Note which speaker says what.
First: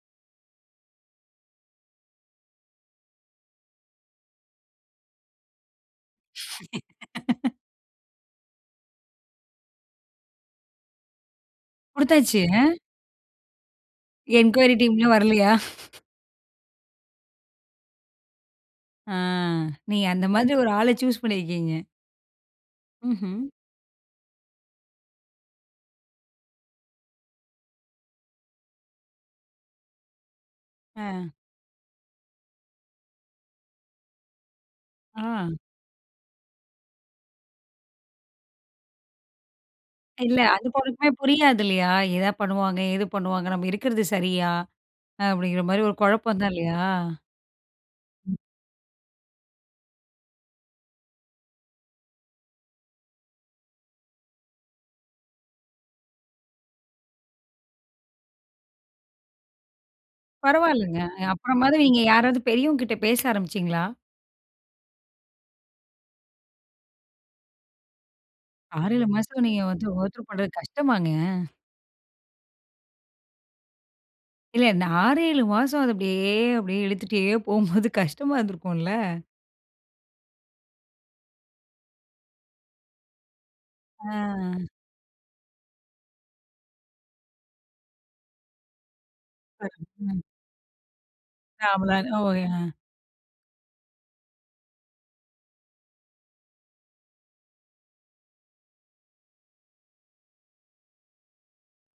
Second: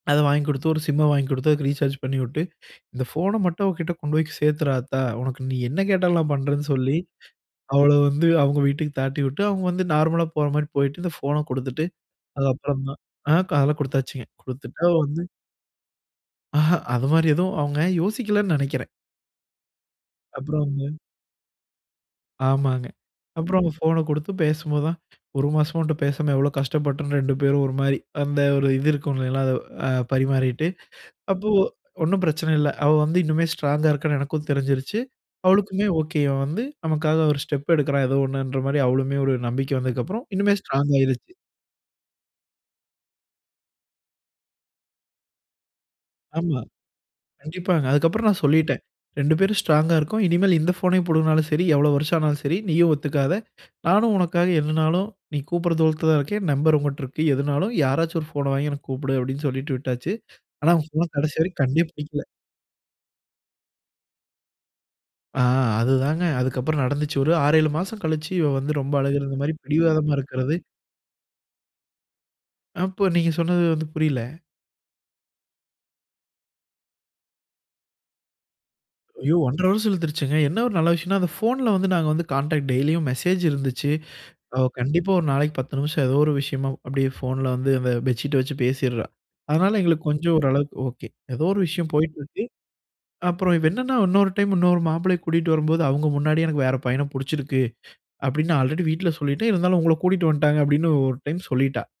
Speaker 1: அத வாங்கிக் கொடுத்து ஒரு சிம்ம வாங்கி கொடுத்து அதுக்கு ரீசார்ஜ் பண்ணிவுட்டு இந்த ஃபோன மட்டும் அவகிட்ட கொண்டு போய் சேர்த்துரு ஆத்த உனக்கு நீ என்ன கேட்டாலும் நான் பண்றேன்னு சொல்லி, அவள வந்து அவங்க வீட்டுக்கு தாட்டிவிட்டு அவங்க வந்து நார்மலா போற மாரி போய்ட்டு இந்த ஃபோன கொடுத்துட்டு
Speaker 2: குடுத்தாச்சு, ஆ.
Speaker 1: அதுக்கப்புறம் தான் ஆ க அதெல்லாம் கொடுத்தாச்சுங்க
Speaker 2: என்குயரி
Speaker 1: கொடுத்துட்டா அவ
Speaker 2: டீம்லாம்
Speaker 1: வந்து
Speaker 2: வர்லயா?
Speaker 1: ஆஹா அது மாரி எதுவும் அவங்க யோசிக்கலன்னு நினைக்கிறேன்.
Speaker 2: ஆ நீங்க அந்த மாரி ஒரு
Speaker 1: அப்புறம்ங்க
Speaker 2: ஆள சூஸ் பண்ணிருக்கீங்க.
Speaker 1: ஆமாங்க
Speaker 2: ம்ஹ்ம்.
Speaker 1: அப்புறம் ஃபோன கொடுத்து பேசும்போதுதான் ஒரு மாசமா உன்ட்ட பேசாம எவ்வளோ கஷ்டப்பட்டம் 2 பேரும் ஒரு மாரி அந்த ஒரு இது இருக்கும்லைநகளா அத அ பரிமாறிட்டு
Speaker 2: ஆ.
Speaker 1: அப்போ ஒண்ணும் பிரச்சன இல்ல. அவ வந்து இன்னுமே ஸ்ட்ராங்கா இருக்கான்னு எனக்கும் தெரிஞ்சிருச்சு.
Speaker 2: ஆ.
Speaker 1: அவளுக்குமே ஓகே இவன் வந்து நமக்காக ஒரு ஸ்டெப் எடுக்குறான் ஏதோ ஒன்னுன்ற மாரி அவளுமே ஒரு நம்பிக்கை வந்ததுக்கப்புறம்
Speaker 2: இல்ல
Speaker 1: இன்னுமே
Speaker 2: அந்த
Speaker 1: ஸ்ட்ராங்
Speaker 2: பொண்ணுக்குமே
Speaker 1: ஆயிருச்சு.
Speaker 2: புரியாதில்லயா. எதா பண்ணுவாங்க எது பண்ணுவாங்க நம்ம இருக்கறது சரியா, அப்டிங்கிற மாரி ஒரு குழப்பம் தான்
Speaker 1: ஆமா,
Speaker 2: இல்லையா?
Speaker 1: கண்டிப்பாங்க. அதுக்கப்புறம் நான் சொல்லீட்டேன். 2 பேரும் ஸ்ட்ராங்கா இருக்கோம். இனிமேல் இந்த ஃபோனை பூடுங்குனாலும் சரி, எவ்வளவு வருஷம் ஆனாலும் சரி நீயும் ஒத்துக்காத. நானும் உனக்காக என்னனாலும் நீ கூப்பிட்ற தூரத்துல தான் இருக்கேன். நம்பர் உங்கிட்ட இருக்கு. எதுனாலும் யாராச்சும் ஒரு ஃபோன வாங்கி எனக்கு கூப்பிடு அப்டினு சொல்லீட்டு விட்டாச்சு. ஆனா அவ
Speaker 2: பரவால்லங்க.
Speaker 1: ஃபோன கடைசி வரைக்கும்
Speaker 2: அப்புறமாவது
Speaker 1: கண்டே
Speaker 2: நீங்க
Speaker 1: பிடிக்கல.
Speaker 2: யாராது பெரியவங்க கிட்ட பேச ஆரம்பிச்சீங்களா?
Speaker 1: ஆ அதுதான்ங்க அதுக்கப்புறம் நடந்துச்சு. ஒரு 6, 7 மாசம் கழிச்சு, இவ வந்து
Speaker 2: ஆறு,
Speaker 1: ரொம்ப
Speaker 2: ஏழு
Speaker 1: அழுகுறது
Speaker 2: மாசம்
Speaker 1: மாரி
Speaker 2: நீங்க ஒருத்த
Speaker 1: பிடிவாதமா
Speaker 2: ஒருத்தர் பண்றது
Speaker 1: இருக்குறது
Speaker 2: கஷ்டமாங்க?
Speaker 1: அப்போ நீங்க சொன்னது வந்து புரில.
Speaker 2: இல்ல இந்த 6, 7 மாசம் அத அப்டியே அப்டியே இழுத்துட்டே போகும்போது கஷ்டமா இருந்திருக்கும்ல.
Speaker 1: ஐயோ 1.5 வருஷம் இழுத்திருச்சுங்க. என்ன ஒரு நல்ல விஷயம்னா அந்த ஃபோன்ல வந்து நாங்க வந்து கான்டா்ட் டெய்லியும் மெசேஜிருந்துச்சு. அவ
Speaker 2: ஆ.
Speaker 1: கண்டிப்பா ஒரு நாளைக்கு 10 நிமிஷம் ஏதோ ஒரு விஷயமா அப்டியே ஃபோன்ல வந்து அந்த பெட்ஷீட்ட வெச்சு பேசிட்ரா. அதனால எங்களுக்கு
Speaker 2: ம்.
Speaker 1: கொஞ்சம் ஓரளவுக்கு ஒகே. ஏதோ ஒரு விஷயம் போய்ட்டு இருக்கு.
Speaker 2: அவ்ளோதான். [unintelligible]
Speaker 1: அப்றம் இவ என்னனா இன்னொரு டைம் இன்னொரு மாப்பிள்ளைய கூட்டிட்டு வரும்போது அவங்க முன்னாடியே எனக்கு வேற பையனப் புடிச்சிருக்கு. அப்டினு ஆல்ரெடி வீட்டில சொல்லிட்டேன். இருந்தாலும் உங்கள கூட்டிட்டு வந்ட்டாங்க அப்டினு ஒரு டைம் சொல்லீட்டா.